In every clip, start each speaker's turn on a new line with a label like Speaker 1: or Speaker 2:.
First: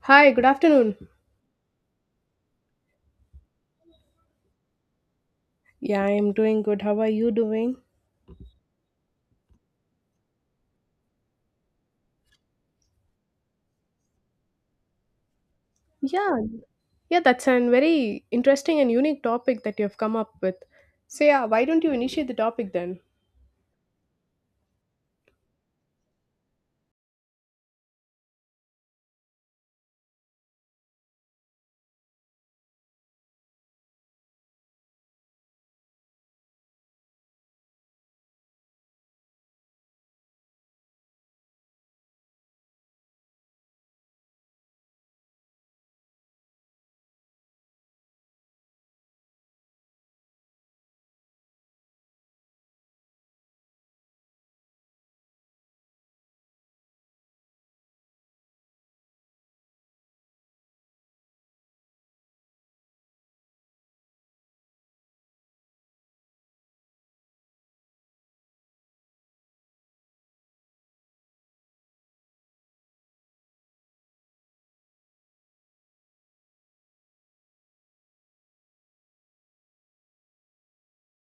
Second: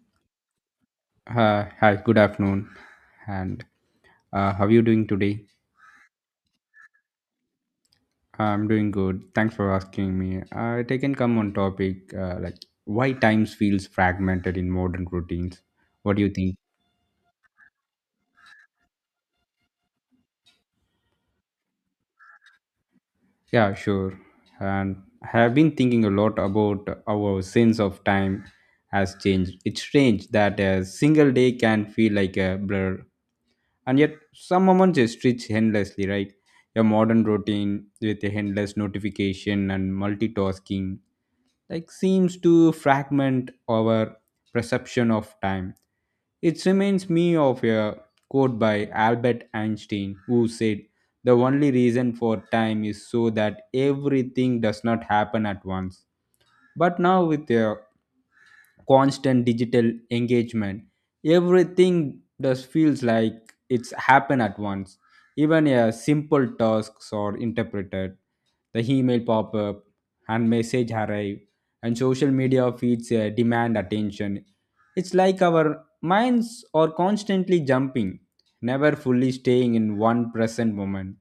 Speaker 1: Hi, good afternoon.
Speaker 2: Hi, good afternoon. And how are you doing today?
Speaker 1: Yeah, I'm doing good. How are you doing?
Speaker 2: I'm doing good. Thanks for asking me. I can come on topic like why times feels fragmented in modern routines. What do you
Speaker 1: Yeah,
Speaker 2: think?
Speaker 1: yeah, that's a very interesting and unique topic that you have come up with. So, yeah, why don't you initiate the topic then?
Speaker 2: Yeah, sure. And I have been thinking a lot about our sense of time has changed. It's strange that a single day can feel like a blur, and yet some moments just stretch endlessly, right? A modern routine with a endless notification and multitasking like seems to fragment our perception of time. It reminds me of a quote by Albert Einstein who said, the only reason for time is so that everything does not happen at once. But now, with a constant digital engagement, everything just feels like it's happen at once. Even a simple tasks are interpreted, the email pop-up and message arrive and social media feeds demand attention. It's like our minds are constantly jumping, never fully staying in one present moment.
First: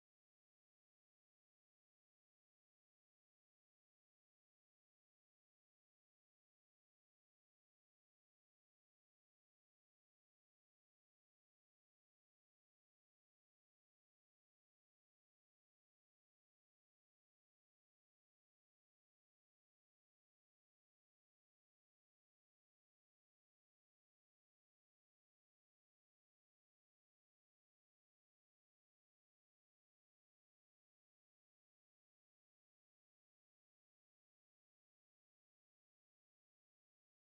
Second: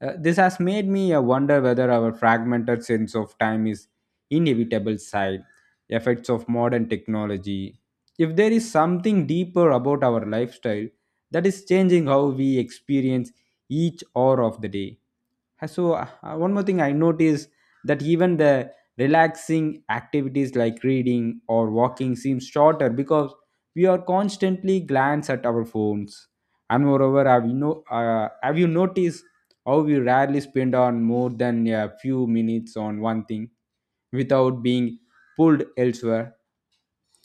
Speaker 2: This has made me wonder whether our fragmented sense of time is inevitable side effects of modern technology. If there is something deeper about our lifestyle that is changing how we experience each hour of the day. So, one more thing I noticed that even the relaxing activities like reading or walking seems shorter because we are constantly glance at our phones. And moreover, have you noticed how we rarely spend on more than a few minutes on one thing without being pulled elsewhere?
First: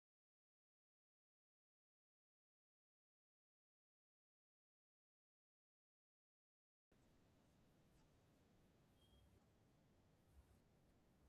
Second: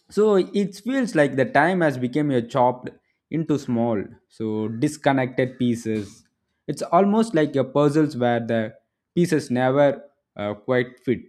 Speaker 2: So it feels like the time has become a chopped into small, so disconnected pieces. It's almost like a puzzles where the pieces never quite fit.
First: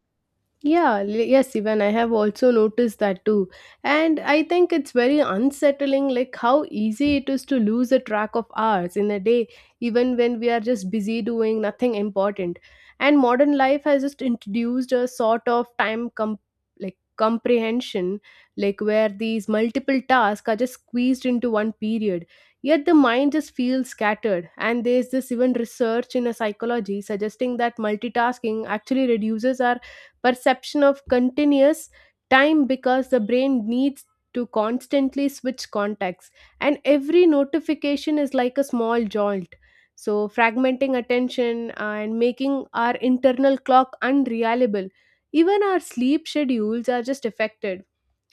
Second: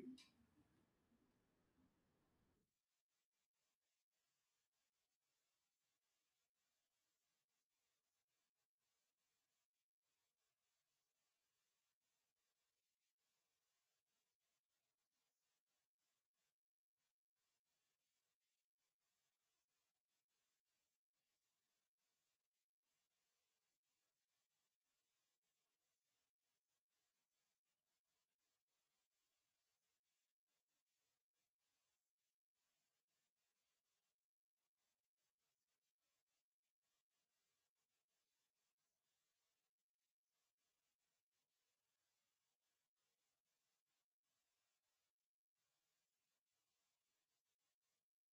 Speaker 1: Yes, even I have also noticed that too. And I think it's very unsettling, like how easy it is to lose a track of hours in a day, even when we are just busy doing nothing important. And modern life has just introduced a sort of time com like comprehension, like where these multiple tasks are just squeezed into one period. Yet the mind just feels scattered. And there's this even research in a psychology suggesting that multitasking actually reduces our perception of continuous time, because the brain needs to constantly switch contacts, and every notification is like a small jolt, so fragmenting attention and making our internal clock unreliable. Even our sleep schedules are just affected,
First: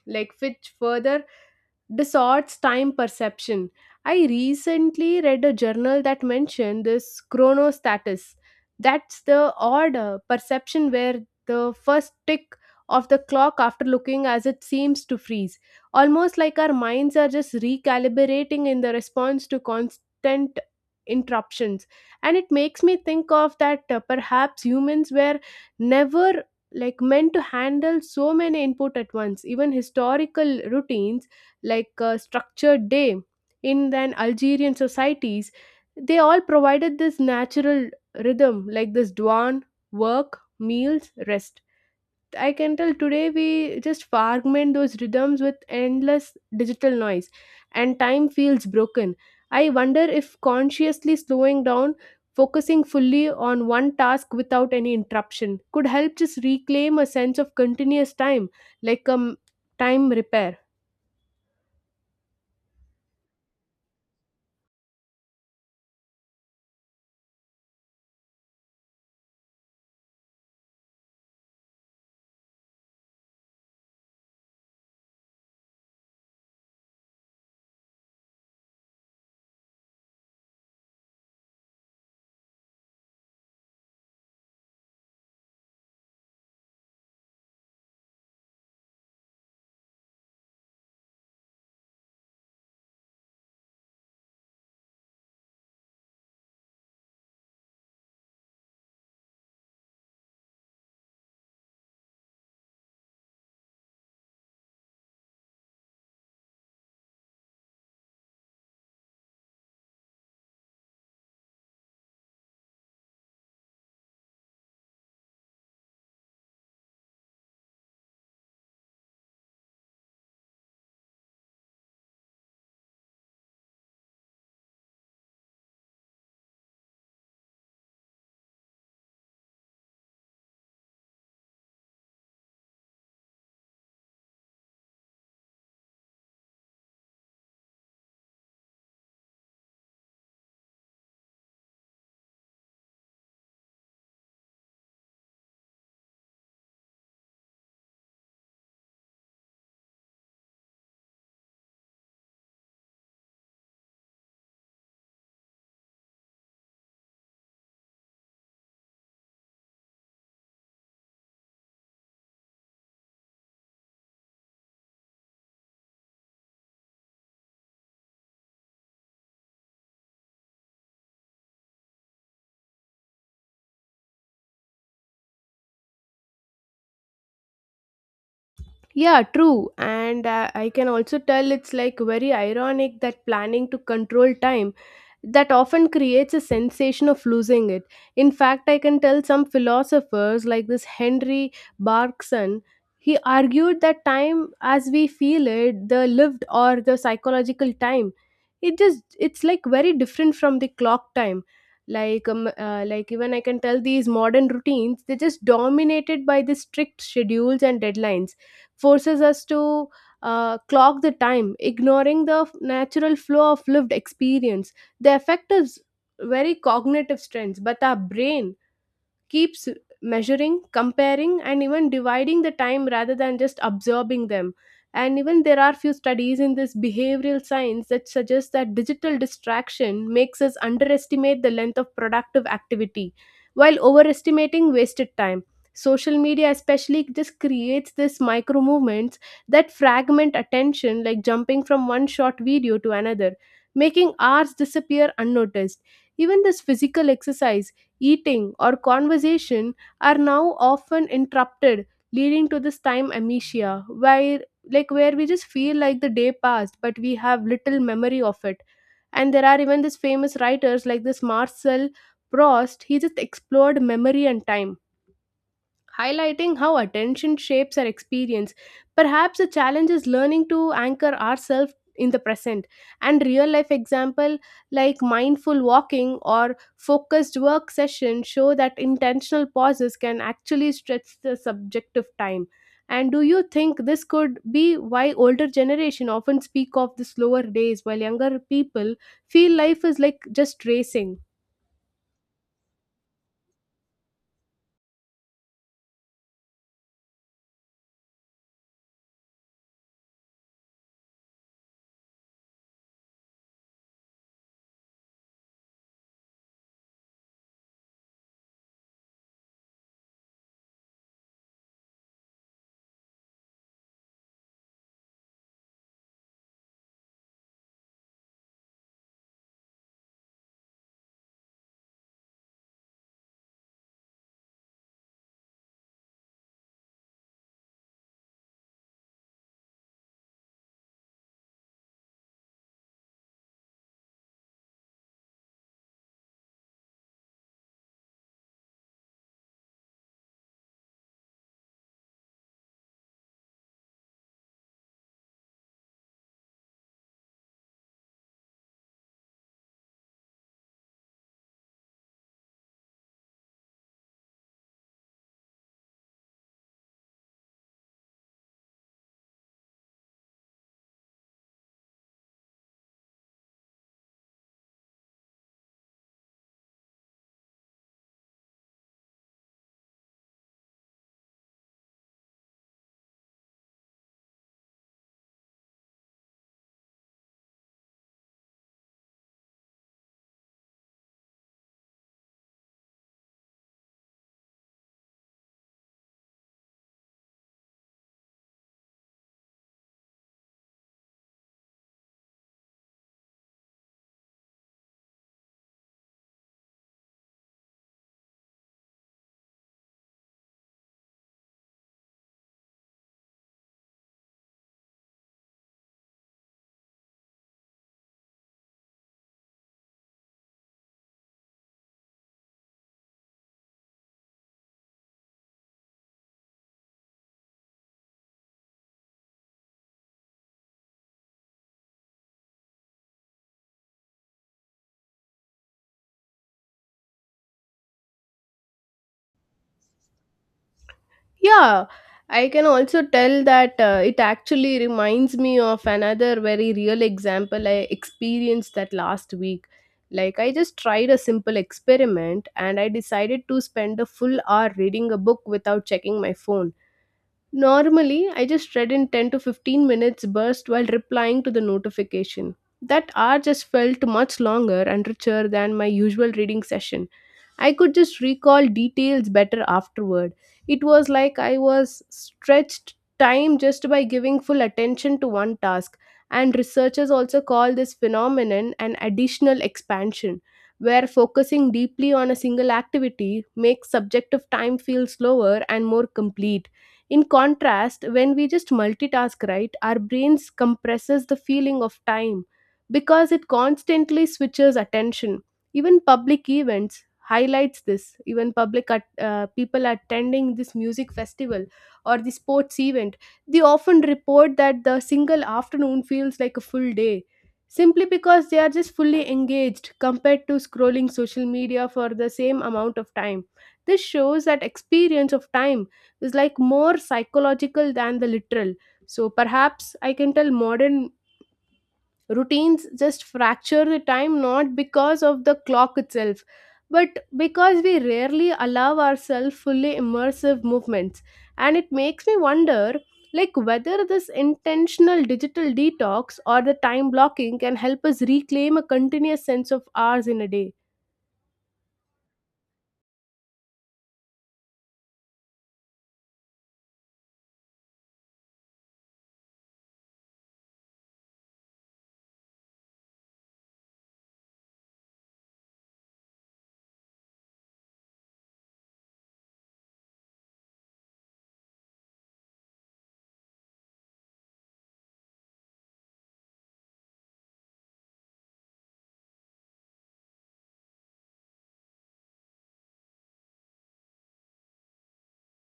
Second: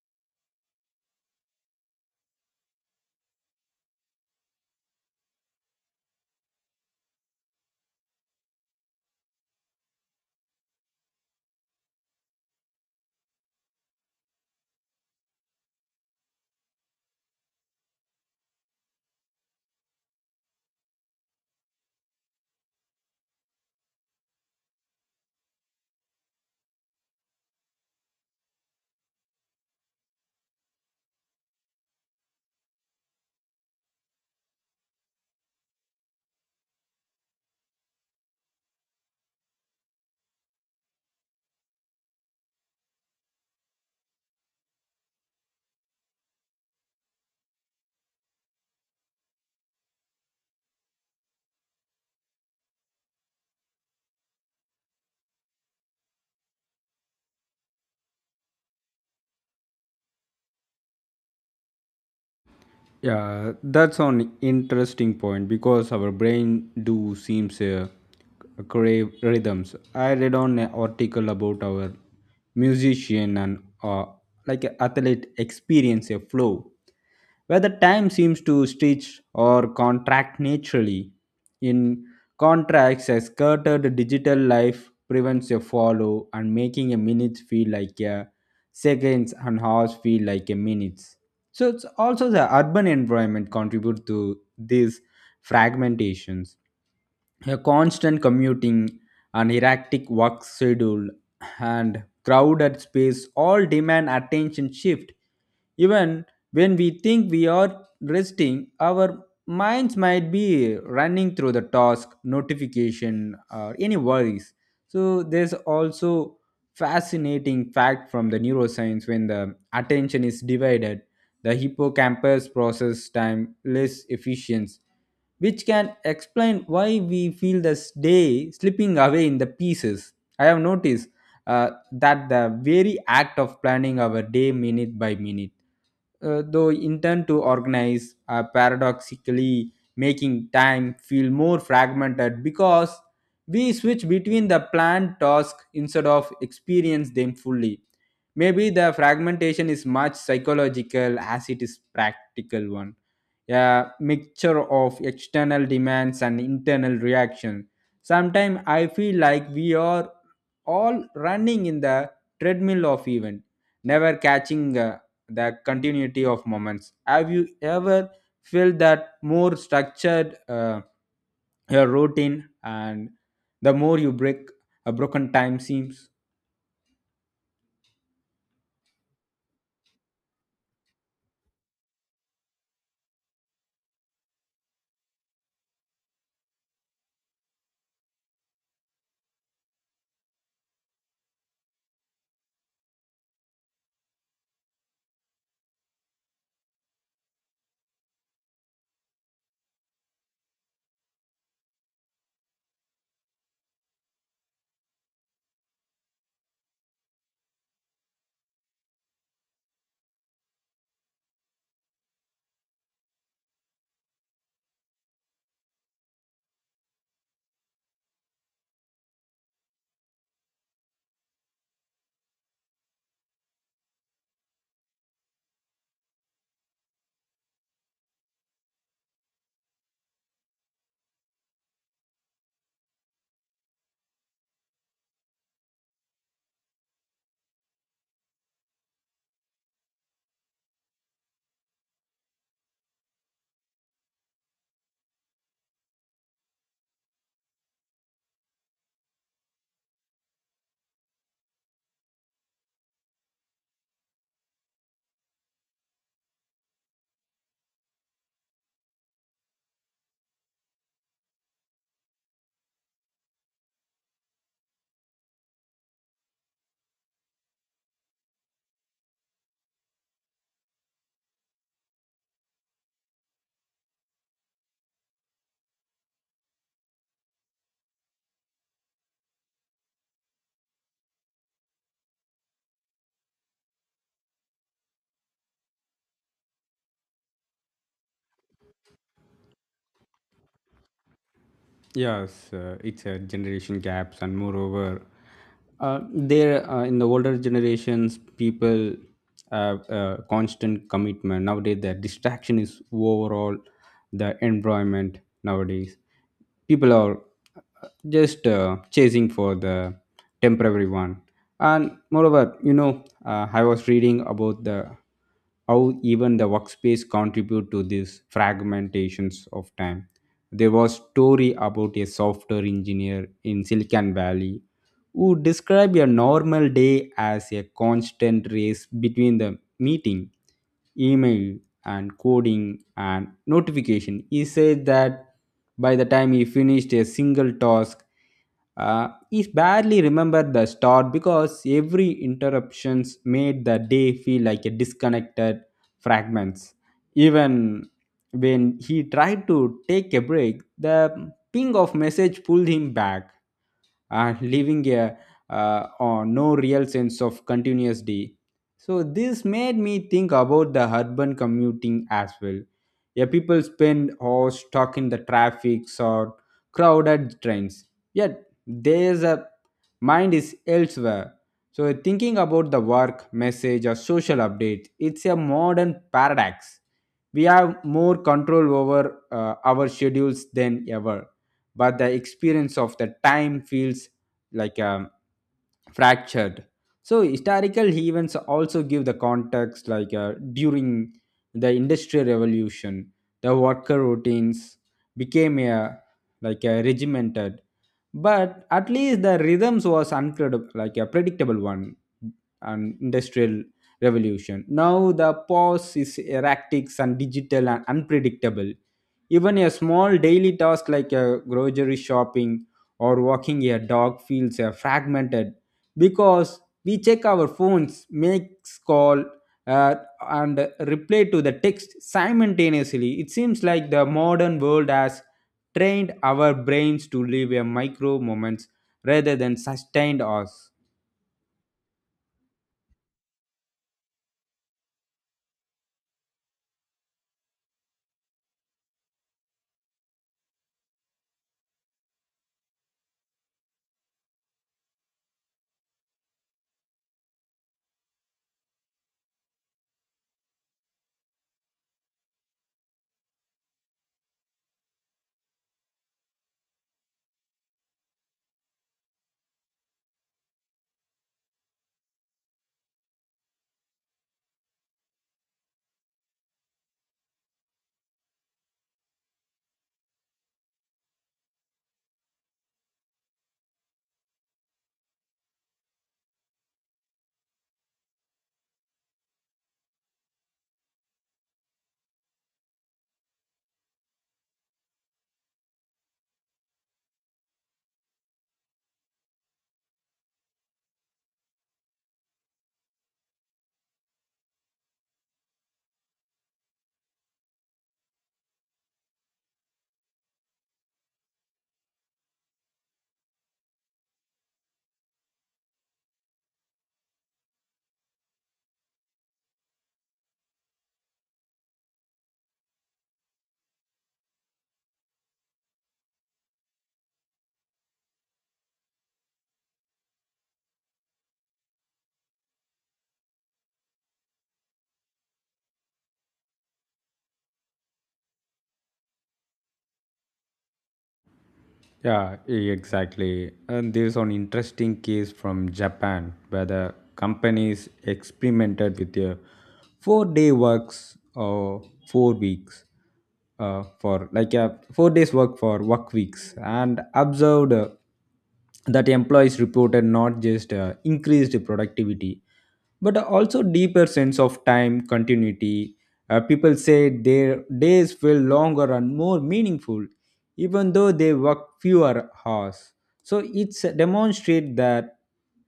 Speaker 1: like, which further distorts time perception. I recently read a journal that mentioned this chronostatus. That's the odd perception where the first tick of the clock after looking as it seems to freeze, almost like our minds are just recalibrating in the response to constant interruptions. And it makes me think of that, perhaps humans were never like meant to handle so many input at once. Even historical routines like a structured day in an Algerian societies, they all provided this natural rhythm, like this dawn, work, meals, rest. I can tell today we just fragment those rhythms with endless digital noise and time feels broken. I wonder if consciously slowing down, focusing fully on one task without any interruption could help just reclaim a sense of continuous time, like a time repair.
Speaker 2: Yeah, that's an interesting point because our brain do seems crave rhythms. I read on an article about our musician and like a athlete experience a flow where the time seems to stretch or contract naturally. In contracts, a scattered digital life prevents a follow and making a minute feel like a seconds and hours feel like a minutes. So it's also the urban environment contribute to these fragmentations. A constant commuting, an erratic work schedule, and crowded space all demand attention shift. Even when we think we are resting, our minds might be running through the task, notification, or any worries. So there's also fascinating fact from the neuroscience when the attention is divided, the hippocampus process time less efficient, which can explain why we feel the day slipping away in the pieces. I have noticed that the very act of planning our day minute by minute, though intent to organize, paradoxically making time feel more fragmented because we switch between the planned tasks instead of experience them fully. Maybe the fragmentation is much psychological as it is practical one, a mixture of external demands and internal reaction. Sometimes I feel like we are all running in the treadmill of event, never catching the continuity of moments. Have you ever felt that more structured your routine and the more you break a broken time seems?
Speaker 1: Yeah, true. And I can also tell it's like very ironic that planning to control time that often creates a sensation of losing it. In fact, I can tell some philosophers like this Henry Bergson. He argued that time as we feel it, the lived or the psychological time, it's like very different from the clock time. Like even I can tell these modern routines, they're just dominated by the strict schedules and deadlines, forces us to clock the time, ignoring the natural flow of lived experience. The effect is very cognitive strength, but our brain keeps measuring, comparing, and even dividing the time rather than just absorbing them. And even there are few studies in this behavioral science that suggest that digital distraction makes us underestimate the length of productive activity while overestimating wasted time. Social media, especially, just creates this micro movements that fragment attention, like jumping from one short video to another, making hours disappear unnoticed. Even this physical exercise, eating, or conversation are now often interrupted, leading to this time amnesia, where, like, where we just feel like the day passed, but we have little memory of it. And there are even these famous writers like this Marcel Proust. He just explored memory and time, highlighting how attention shapes our experience. Perhaps the challenge is learning to anchor ourselves in the present, and real life example like mindful walking or focused work session show that intentional pauses can actually stretch the subjective time. And do you think this could be why older generation often speak of the slower days while younger people feel life is like just racing?
Speaker 2: Yes, it's a generation gaps, and moreover, there in the older generations, people have a constant commitment. Nowadays, the distraction is overall the environment. Nowadays, people are just chasing for the temporary one, and moreover, you know, I was reading about the how even the workspace contribute to these fragmentations of time. There was story about a software engineer in Silicon Valley who described a normal day as a constant race between the meeting, email, and coding and notification. He said that by the time he finished a single task, he barely remembered the start because every interruptions made the day feel like a disconnected fragments. Even when he tried to take a break, the ping of message pulled him back and leaving a or no real sense of continuity. So this made me think about the urban commuting as well. Yeah, people spend hours stuck in the traffic or crowded trains. Yet there's a mind is elsewhere. So thinking about the work, message, or social updates, it's a modern paradox. We have more control over our schedules than ever, but the experience of the time feels like fractured. So historical events also give the context like during the industrial revolution, the worker routines became a like a regimented, but at least the rhythms was uncredible like a predictable one. An industrial revolution, now the pause is erratic and digital and unpredictable. Even a small daily task like a grocery shopping or walking a dog feels fragmented because we check our phones, make call, uh, and reply to the text simultaneously. It seems like the modern world has trained our brains to live a micro moments rather than sustained us.
Speaker 1: Yeah, I can also tell that, it actually reminds me of another very real example I experienced that last week. Like, I just tried a simple experiment and I decided to spend a full hour reading a book without checking my phone. Normally, I just read in 10 to 15 minutes burst while replying to the notification. That hour just felt much longer and richer than my usual reading session. I could just recall details better afterward. It was like I was stretched time just by giving full attention to one task, and researchers also call this phenomenon an additional expansion, where focusing deeply on a single activity makes subjective time feel slower and more complete. In contrast, when we just multitask, right, our brains compresses the feeling of time because it constantly switches attention. Even public events highlights this. Even public people attending this music festival or the sports event, they often report that the single afternoon feels like a full day simply because they are just fully engaged compared to scrolling social media for the same amount of time. This shows that experience of time is like more psychological than the literal. So perhaps I can tell modern routines just fracture the time not because of the clock itself, but because we rarely allow ourselves fully immersive movements. And it makes me wonder, like, whether this intentional digital detox or the time blocking can help us reclaim a continuous sense of ours in a day.
Speaker 2: Yeah, exactly. And there's an interesting case from Japan where the companies experimented with a four-day works or 4 weeks, for like a 4 days work for work weeks and observed that employees reported not just increased productivity but also deeper sense of time continuity. People say their days feel longer and more meaningful even though they work fewer hours. So it's demonstrate that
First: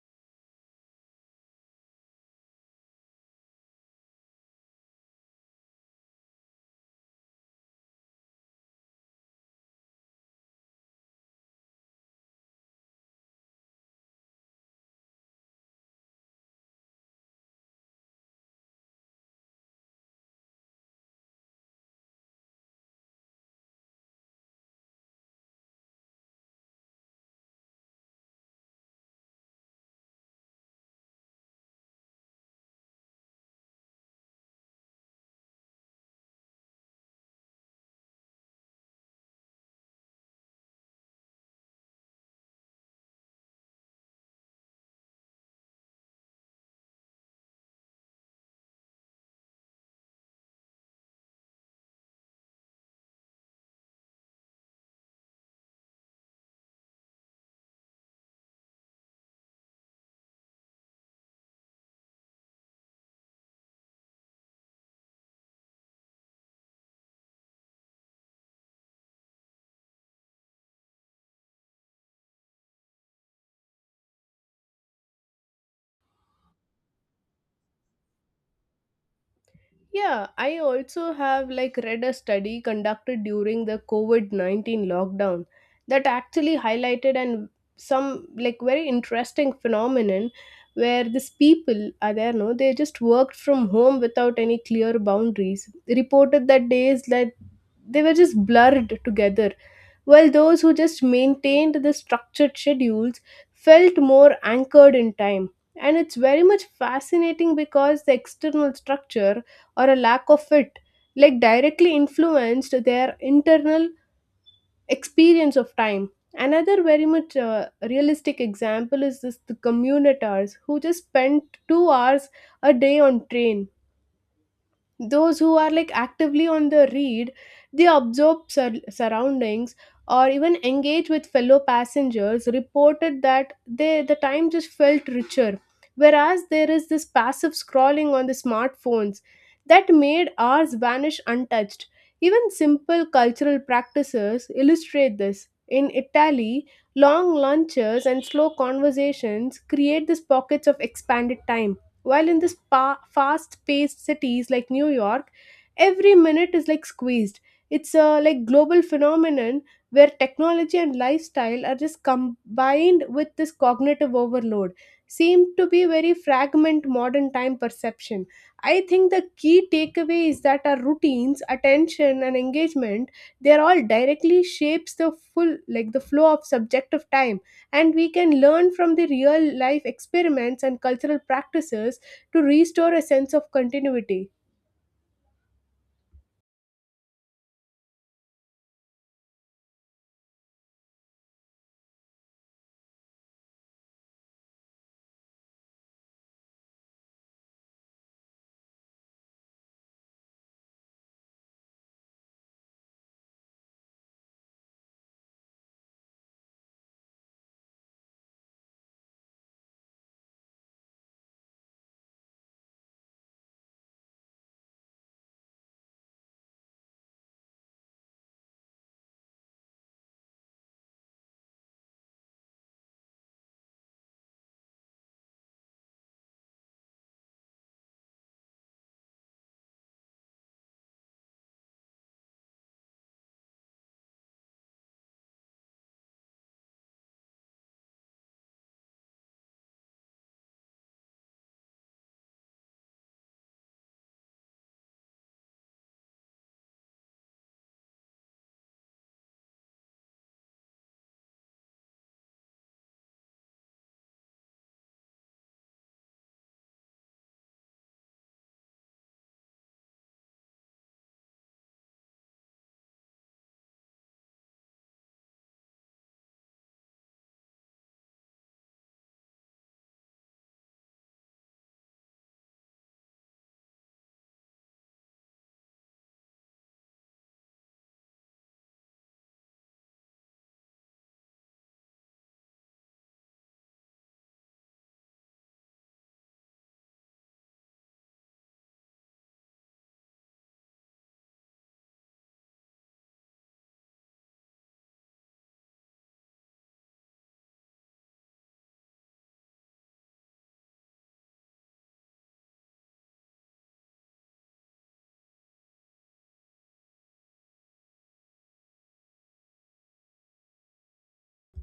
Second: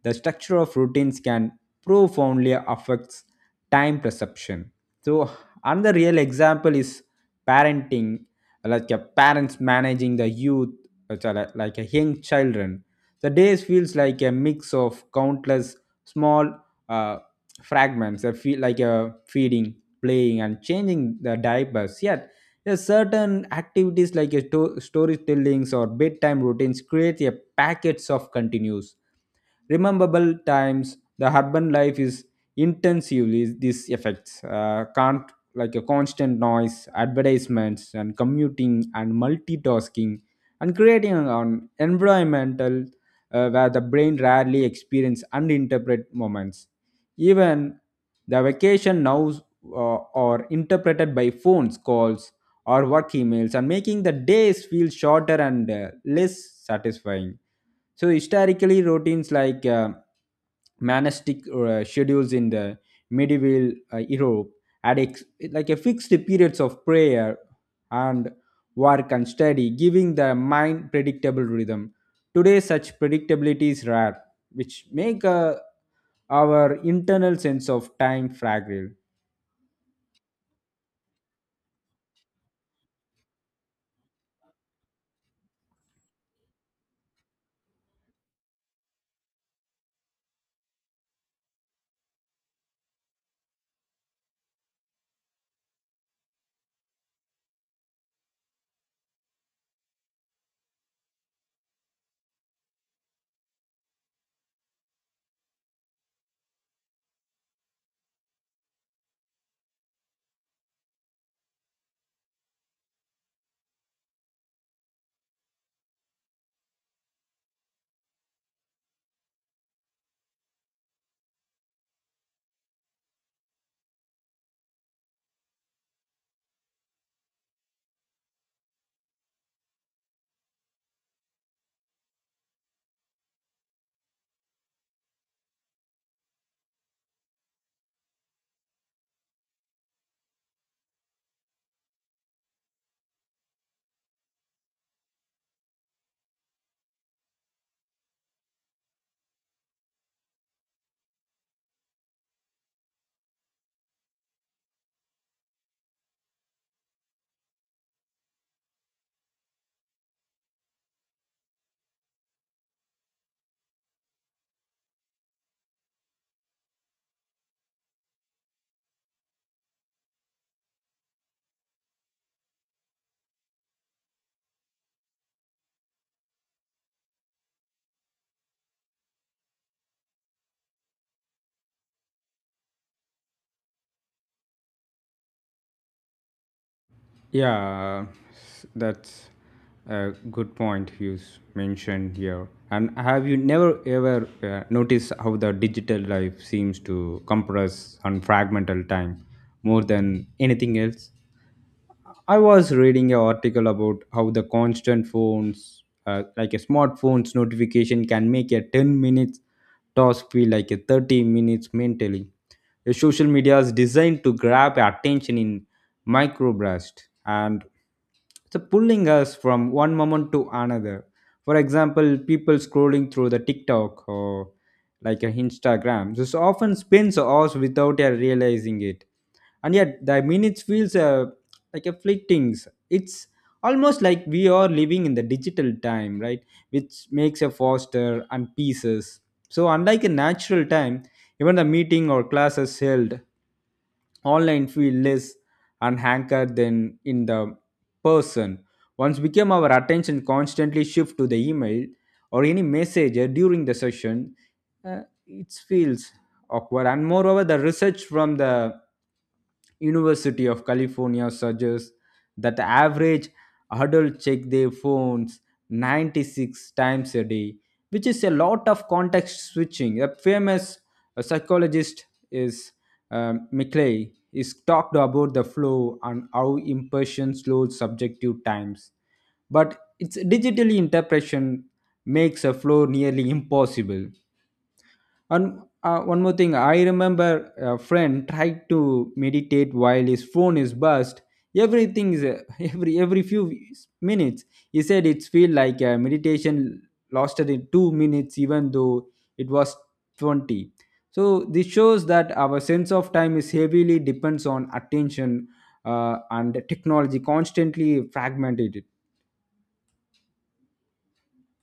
Speaker 2: the structure of routines can profoundly affects time perception. So another real example is parenting, like a parents managing the youth, like a young children. The days feels like a mix of countless small uh, fragments. I feel like a feeding, playing, and changing the diapers. Yet yes, certain activities like a storytellings or bedtime routines create a packets of continues. Rememberable times, the urban life is intensively these effects. Can't like a constant noise, advertisements, and commuting and multitasking, and creating an environmental where the brain rarely experience uninterpreted moments. Even the vacation now are interpreted by phones calls or work emails and making the days feel shorter and less satisfying. So historically, routines like monastic schedules in the medieval Europe had like a fixed periods of prayer and work and study, giving the mind predictable rhythm. Today, such predictability is rare, which make our internal sense of time fragile.
Speaker 1: Yeah, I also have like read a study conducted during the COVID-19 lockdown that actually highlighted and some like very interesting phenomenon where these people are there, no, they just worked from home without any clear boundaries. They reported that days that they were just blurred together, while those who just maintained the structured schedules felt more anchored in time. And it's very much fascinating because the external structure, or a lack of it, like directly influenced their internal experience of time. Another very much realistic example is this the commuters who just spend 2 hours a day on train. Those who are like actively on the read, they observe surroundings or even engage with fellow passengers reported that they the time just felt richer, whereas there is this passive scrolling on the smartphones that made ours vanish untouched. Even simple cultural practices illustrate this. In Italy, long lunches and slow conversations create these pockets of expanded time, while in this fast-paced cities like New York, every minute is like squeezed. It's a like global phenomenon where technology and lifestyle are just combined with this cognitive overload. Seem to be very fragment modern time perception. I think the key takeaway is that our routines, attention, and engagement, they are all directly shapes the full, like the flow of subjective time, and we can learn from the real life experiments and cultural practices to restore a sense of continuity.
Speaker 2: Yeah, that's a good point you mentioned here. And have you never ever noticed how the digital life seems to compress and fragmental time more than anything else? I was reading an article about how the constant phones, like a smartphone's notification, can make a 10 minutes task feel like a 30 minutes mentally. The social media is designed to grab attention in microburst, and so pulling us from one moment to another. For example, people scrolling through the TikTok or like a Instagram this often spends hours without realizing it, and yet the minutes feels like a flittings. It's almost like we are living in the digital time, right, which makes a faster and pieces, so unlike a natural time. Even the meeting or classes held online feel less unhankered than in the person. Once became our attention constantly shift to the email or any messenger during the session, uh, it feels awkward. And moreover, the research from the University of California suggests that the average adult check their phones 96 times a day, which is a lot of context switching. A famous psychologist is McClay is talked about the flow and how impression slows subjective times, but its digital interpretation makes a flow nearly impossible. And one more thing, I remember a friend tried to meditate while his phone is buzzed. Everything is every few minutes. He said it feel like meditation lasted in 2 minutes, even though it was 20. So this shows that our sense of time is heavily depends on attention, and technology constantly fragmented.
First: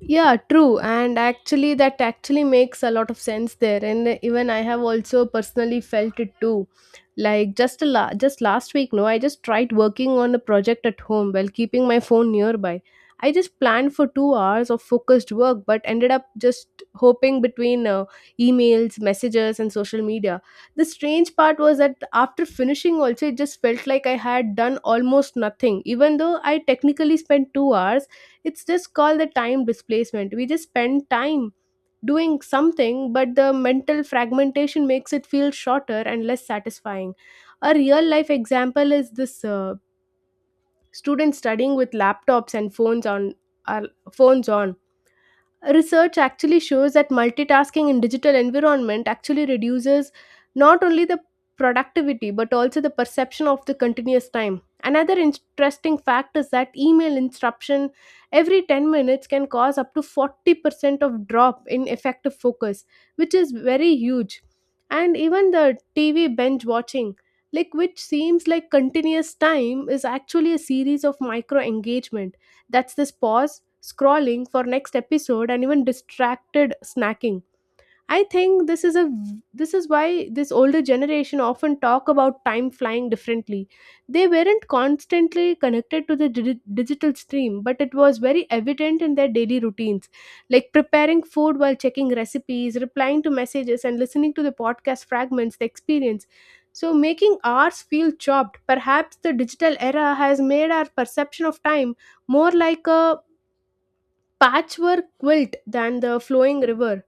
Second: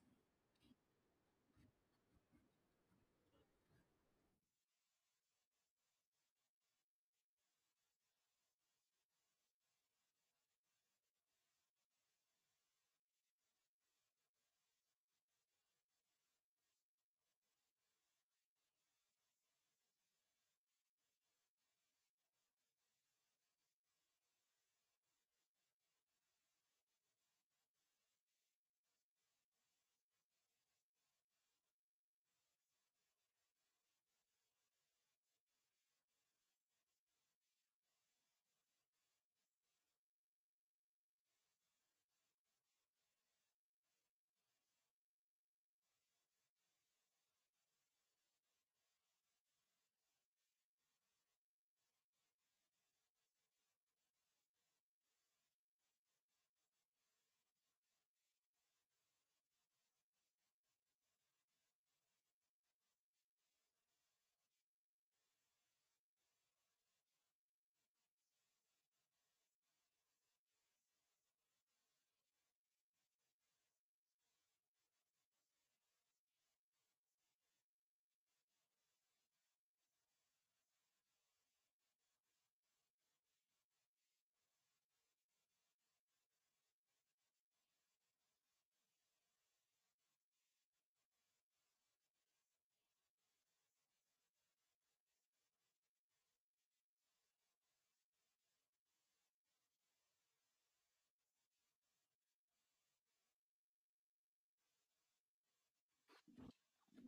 Speaker 1: Yeah, true. And actually, that actually makes a lot of sense there. And even I have also personally felt it too. Like just a just last week, no, I just tried working on a project at home while keeping my phone nearby. I just planned for 2 hours of focused work, but ended up just hopping between emails, messages, and social media. The strange part was that after finishing, also, it just felt like I had done almost nothing, even though I technically spent 2 hours. It's just called the time displacement. We just spend time doing something, but the mental fragmentation makes it feel shorter and less satisfying. A real life example is this student studying with laptops and phones on. Our phones on. Research actually shows that multitasking in digital environment actually reduces not only the productivity but also the perception of the continuous time. Another interesting fact is that email interruption every 10 minutes can cause up to 40% of drop in effective focus, which is very huge. And even the TV binge watching, like, which seems like continuous time is actually a series of micro engagement, that's this pause scrolling for next episode and even distracted snacking. I think this is why this older generation often talk about time flying differently. They weren't constantly connected to the digital stream, but it was very evident in their daily routines, like preparing food while checking recipes, replying to messages and listening to the podcast fragments they experience. So making ours feel chopped. Perhaps the digital era has made our perception of time more like a patchwork quilt than the flowing river.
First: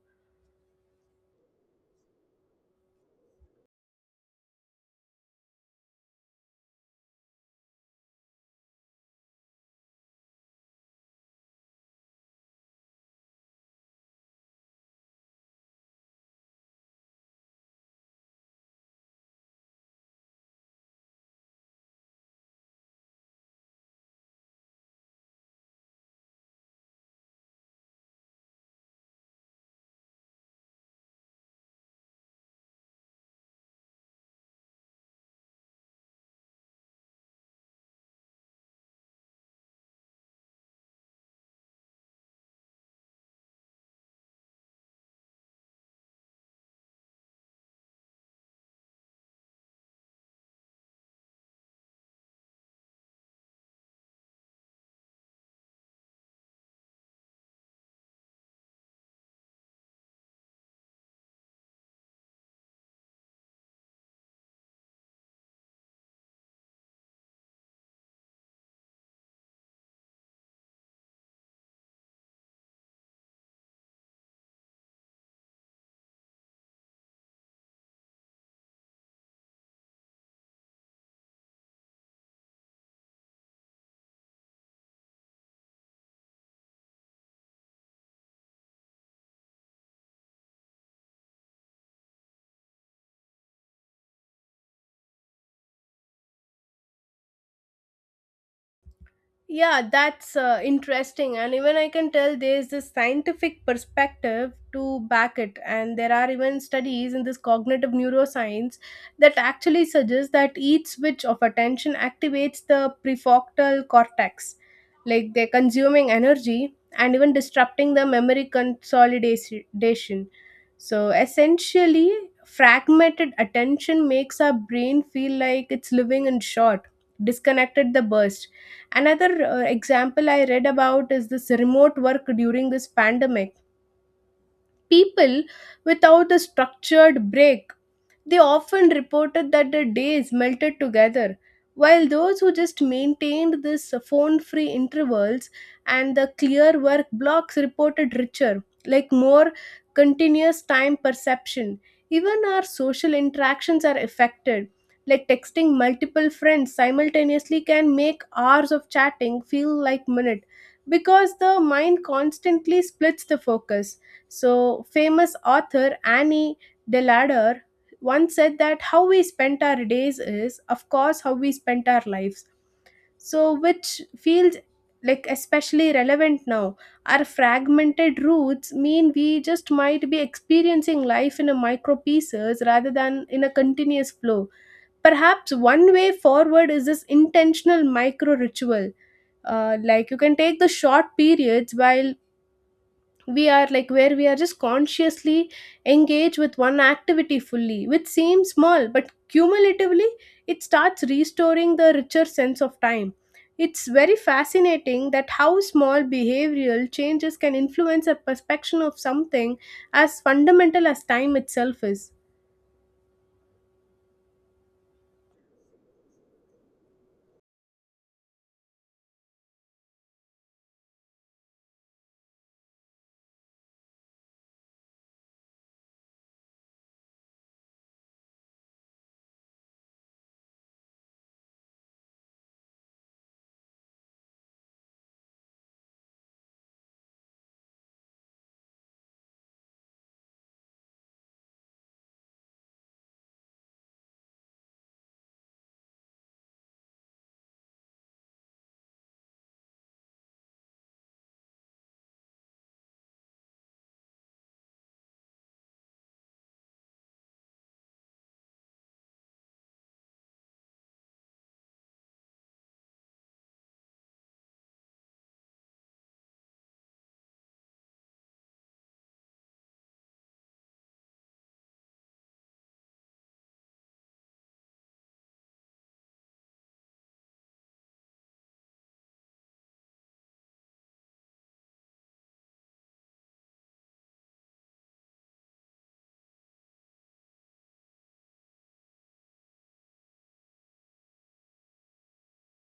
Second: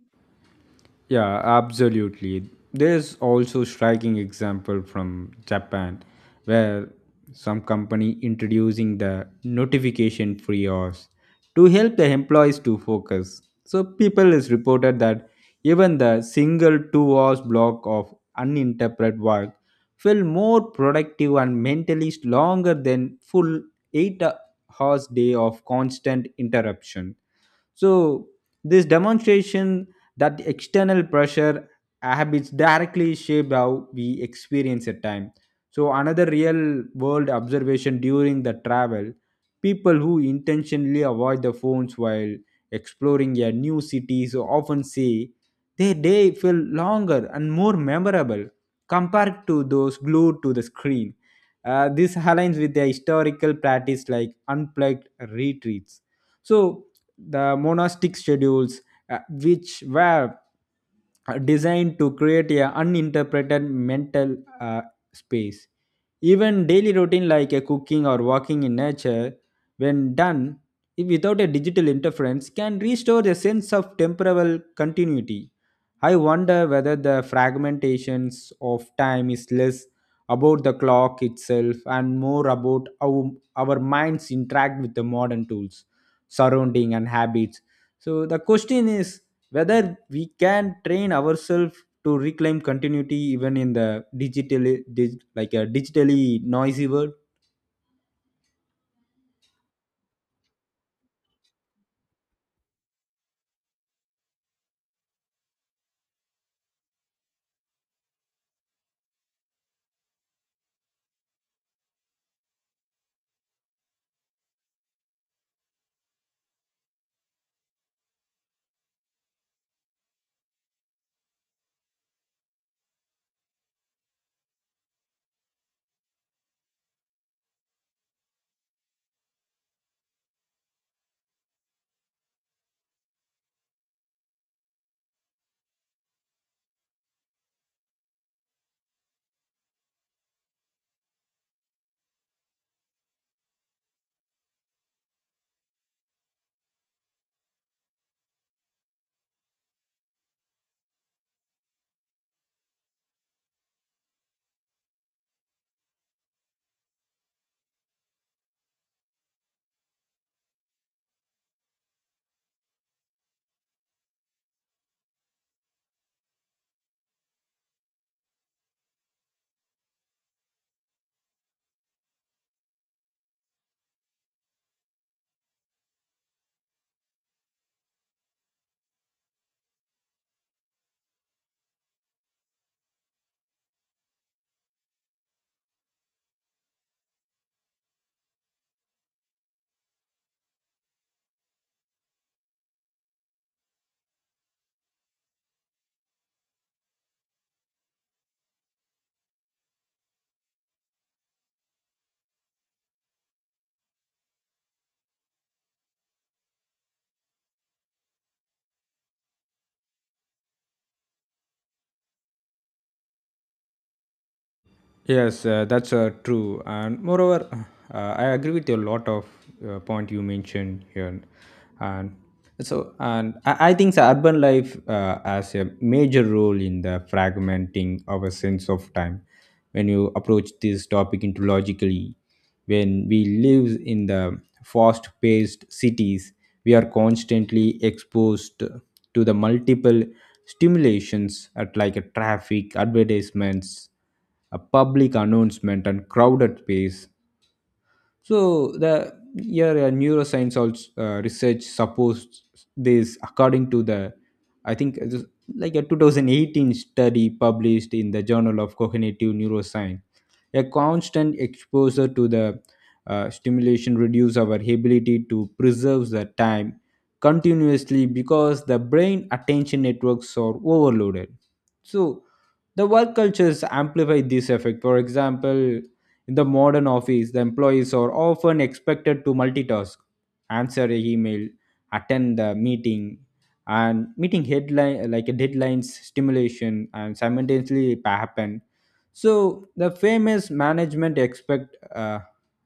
Speaker 2: Yeah, absolutely. There's also striking example from Japan where some company introducing the notification free hours to help the employees to focus. So people is reported that even the single 2 hours block of uninterrupted work feel more productive and mentally longer than full 8 hours day of constant interruption. So this demonstration that the external pressure habits directly shape how we experience a time. So another real world observation during the travel, people who intentionally avoid the phones while exploring a new cities often say their day feel longer and more memorable compared to those glued to the screen. This aligns with the historical practice like unplugged retreats. So the monastic schedules which were designed to create a uninterpreted mental space. Even daily routine like a cooking or walking in nature, when done if without a digital interference, can restore a sense of temporal continuity. I wonder whether the fragmentations of time is less about the clock itself and more about how our minds interact with the modern tools, surrounding and habits. So the question is whether we can train ourselves to reclaim continuity even in the digital dig, like a digitally noisy world.
Speaker 1: Yeah, that's interesting. And even I can tell there's this scientific perspective to back it. And there are even studies in this cognitive neuroscience that actually suggest that each switch of attention activates the prefrontal cortex. Like they're consuming energy and even disrupting the memory consolidation. So essentially, fragmented attention makes our brain feel like it's living in short, disconnected the burst. Another example I read about is this remote work during this pandemic. People without a structured break, they often reported that their days melted together, while those who just maintained this phone free intervals and the clear work blocks reported richer, like more continuous time perception. Even our social interactions are affected. Like texting multiple friends simultaneously can make hours of chatting feel like minutes because the mind constantly splits the focus. So, famous author Annie Delader one said that how we spent our days is, of course, how we spent our lives. So, which feels like especially relevant now. Our fragmented roots mean we just might be experiencing life in a micro pieces rather than in a continuous flow. Perhaps one way forward is this intentional micro ritual. Like you can take the short periods while we are like where we are just consciously engaged with one activity fully, which seems small but cumulatively it starts restoring the richer sense of time. It's very fascinating that how small behavioral changes can influence a perception of something as fundamental as time itself is.
Speaker 2: Yes, that's true. And moreover, I agree with a lot of point you mentioned here. And I think the urban life has a major role in the fragmenting our sense of time. When you approach this topic into logically, when we live in the fast-paced cities, we are constantly exposed to the multiple stimulations at like a traffic, advertisements, a public announcement and crowded space. So the your neuroscience also research supports this. According to the, I think it is like a 2018 study published in the Journal of Cognitive Neuroscience, a constant exposure to the stimulation reduces our ability to preserve the time continuously because the brain attention networks are overloaded. So the work cultures amplify this effect. For example, in the modern office, the employees are often expected to multitask, answer a email, attend the meeting, and meeting headline like a deadlines, stimulation, and simultaneously it happen. So the famous management expert uh,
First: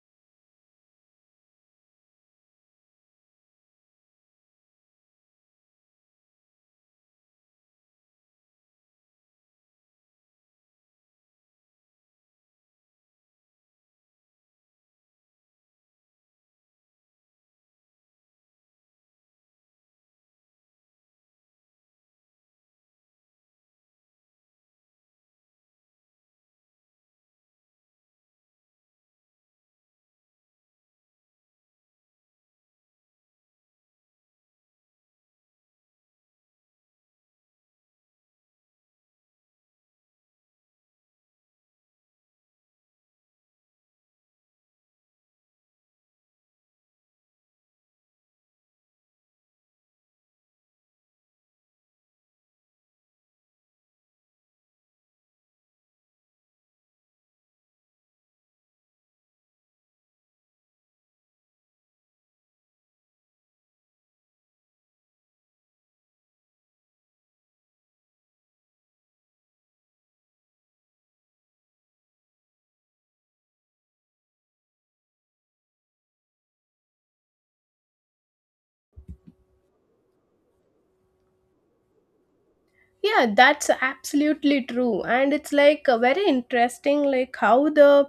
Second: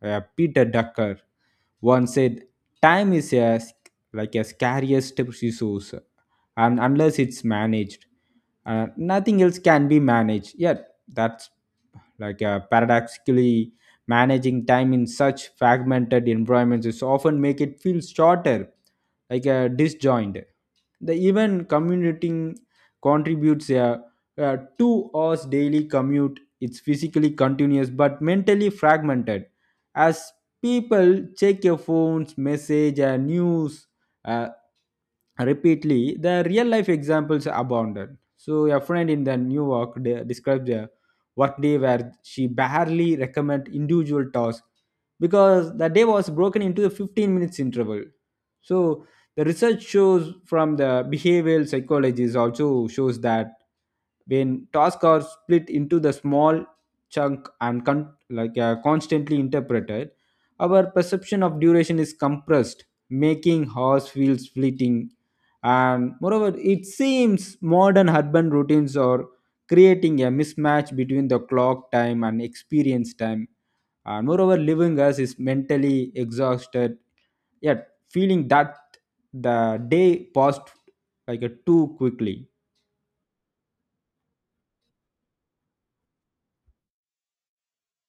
Speaker 2: uh, Peter Ducker once said, "Time is a scariest resource, and unless it's managed, nothing else can be managed." Yeah, that's like paradoxically managing time in such fragmented environments is often make it feel shorter, like disjoint. The even commuting contributes a 2 hours daily commute. It's physically continuous but mentally fragmented as people check your phones message, news, uh, repeatedly. The real life examples abounded. So, a friend in the New York described a workday where she barely recommended individual tasks because the day was broken into a 15 minutes interval. So, the research shows from the behavioral psychologists also shows that when tasks are split into the small chunk and constantly interpreted, our perception of duration is compressed, making hours feels fleeting. And moreover, it seems modern urban routines are creating a mismatch between the clock time and experience time. And moreover, living us is mentally exhausted, yet feeling that the day passed like a too quickly.
Speaker 1: Yeah, that's absolutely true, and it's like very interesting like how the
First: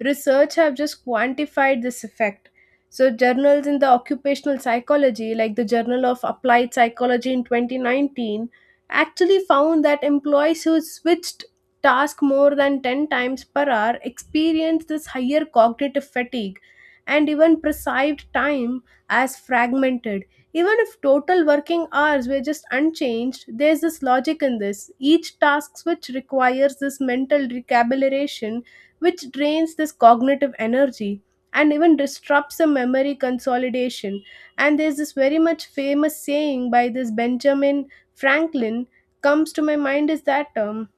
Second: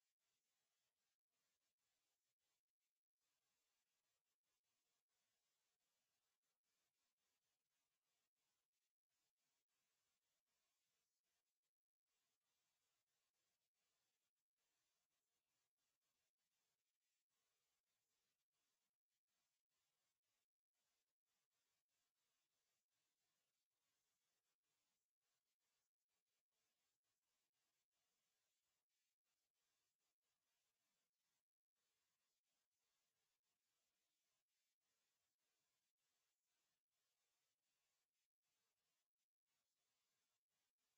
Speaker 1: research have just quantified this effect. So journals in the occupational psychology like the journal of applied psychology in 2019 actually found that employees who switched task more than 10 times per hour experienced this higher cognitive fatigue and even perceived time as fragmented, even if total working hours were just unchanged. There's this logic in this. Each task switch requires this mental recalibration, which drains this cognitive energy and even disrupts the memory consolidation. And there's this very much famous saying by this Benjamin Franklin comes to my mind is that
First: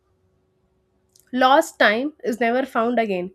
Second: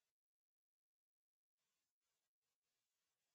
Speaker 1: lost time is never found again.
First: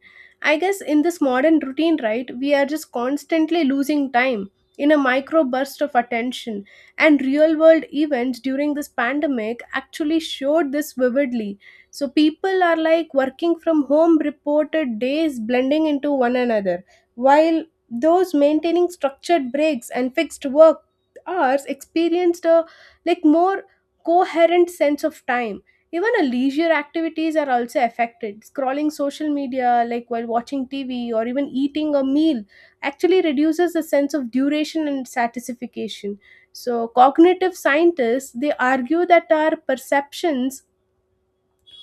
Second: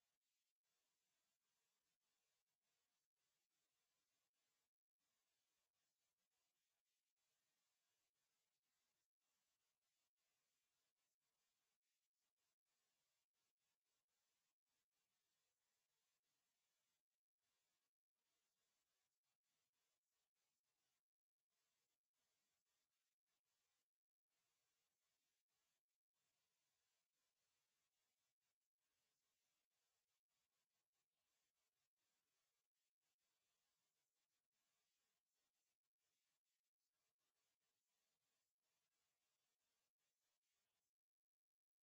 Speaker 1: I guess in this modern routine, right, we are just constantly losing time in a micro burst of attention. And real world events during this pandemic actually showed this vividly. So people are like working from home reported days blending into one another, while those maintaining structured breaks and fixed work hours experienced a like more coherent sense of time. Even our leisure activities are also affected. Scrolling social media, like while watching TV or even eating a meal, actually reduces the sense of duration and satisfaction. So, cognitive scientists they argue that our perceptions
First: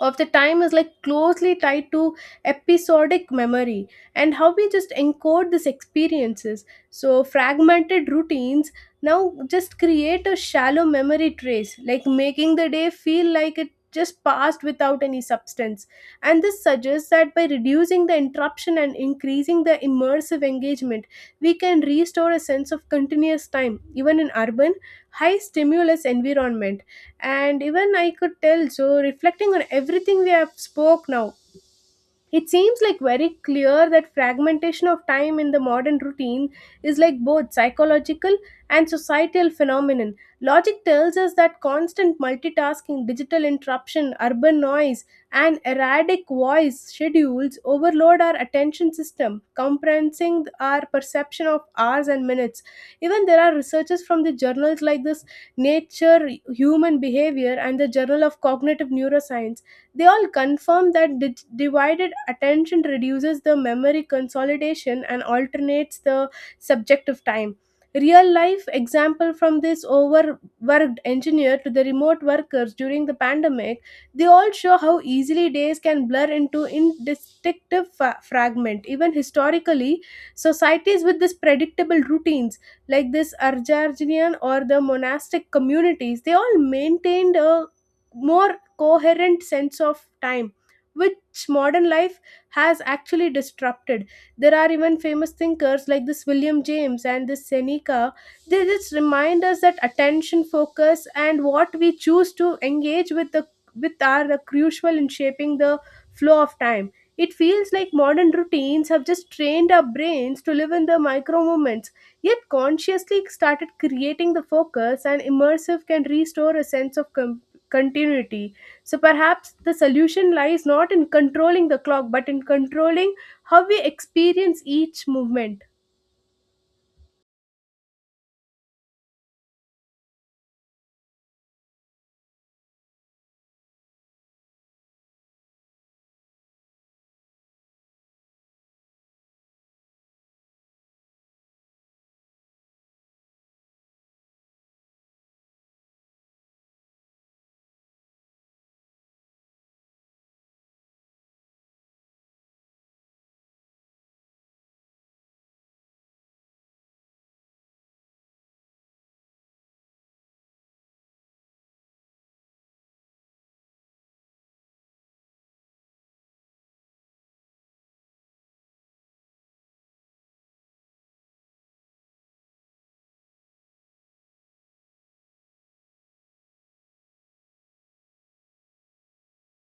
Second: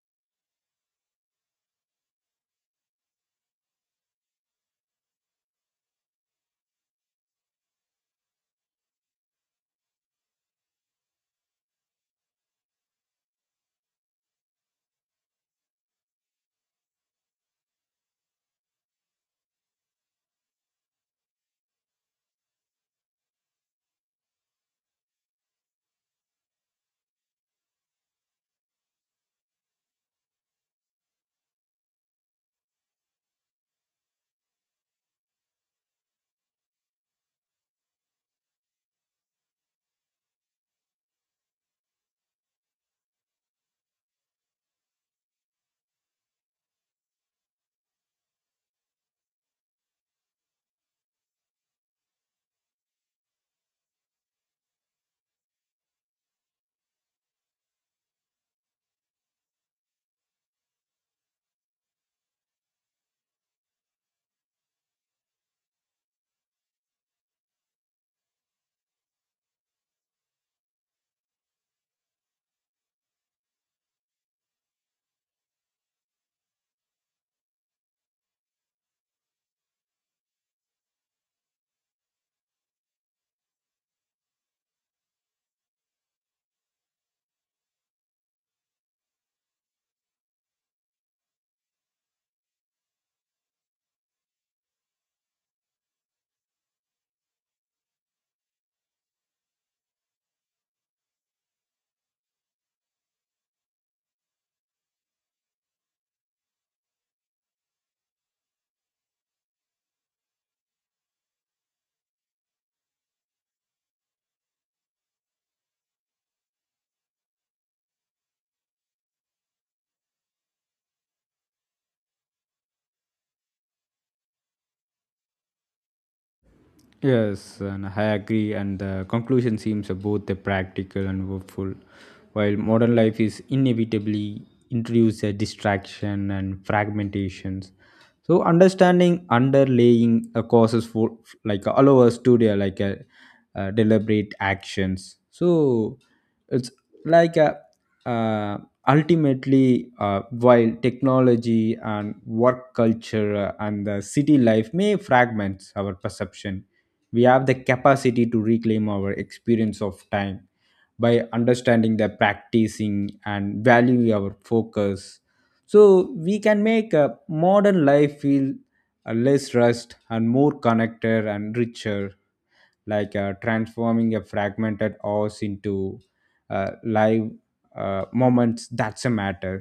Speaker 1: of the time is like closely tied to episodic memory and how we just encode these experiences. So fragmented routines now just create a shallow memory trace, like making the day feel like it just passed without any substance. And this suggests that by reducing the interruption and increasing the immersive engagement, we can restore a sense of continuous time even in urban high stimulus environment. And even I could tell, so reflecting on everything we have spoke now, it seems like very clear that fragmentation of time in the modern routine is like both psychological and societal phenomenon. Logic tells us that constant multitasking, digital interruption, urban noise, and erratic voice schedules overload our attention system, compressing our perception of hours and minutes. Even there are researchers from the journals like this Nature Human Behavior and the Journal of Cognitive Neuroscience, they all confirm that divided attention reduces the memory consolidation and alternates the subjective time. Real life example from this overworked engineer to the remote workers during the pandemic, they all show how easily days can blur into indistinctive fragment. Even historically, societies with this predictable routines like this Arjarjinian or the monastic communities, they all maintained a more coherent sense of time, which modern life has actually disrupted. There are even famous thinkers like this William James and this Seneca, they just remind us that attention focus and what we choose to engage with the with are the crucial in shaping the flow of time. It feels like modern routines have just trained our brains to live in the micro moments, yet consciously started creating the focus and immersive can restore a sense of continuity. So perhaps the solution lies not in controlling the clock but in controlling how we experience each movement.
Speaker 2: Yes, and I agree. And the conclusion seems both practical and hopeful. While modern life is inevitably introduced a distraction and fragmentations, so understanding underlying causes for like allow us to do like deliberate actions. So it's like a uh, ultimately, while technology and work culture and the city life may fragment our perception, we have the capacity to reclaim our experience of time by understanding the practicing and value our focus. So we can make a modern life feel less rushed and more connected and richer, like transforming a fragmented house into a live moments that's a matter.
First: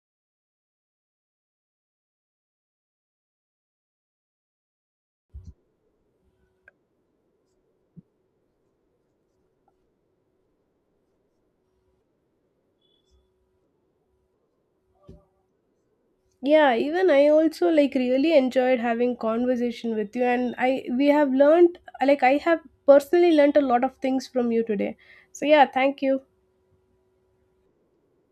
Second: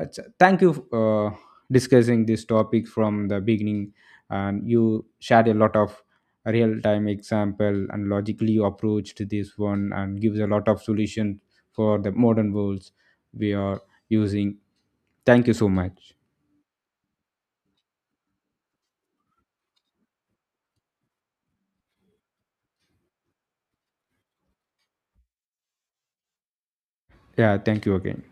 Speaker 2: So thank you, uh, discussing this topic from the beginning, and you shared a lot of real time example and logically you approached this one and gives a lot of solution for the modern worlds we are using. Thank you so much.
Speaker 1: Yeah, even I also like really enjoyed having conversation with you, and I we have learned, like I have personally learned a lot of things from you today. So yeah, thank you.
Speaker 2: Yeah, thank you again.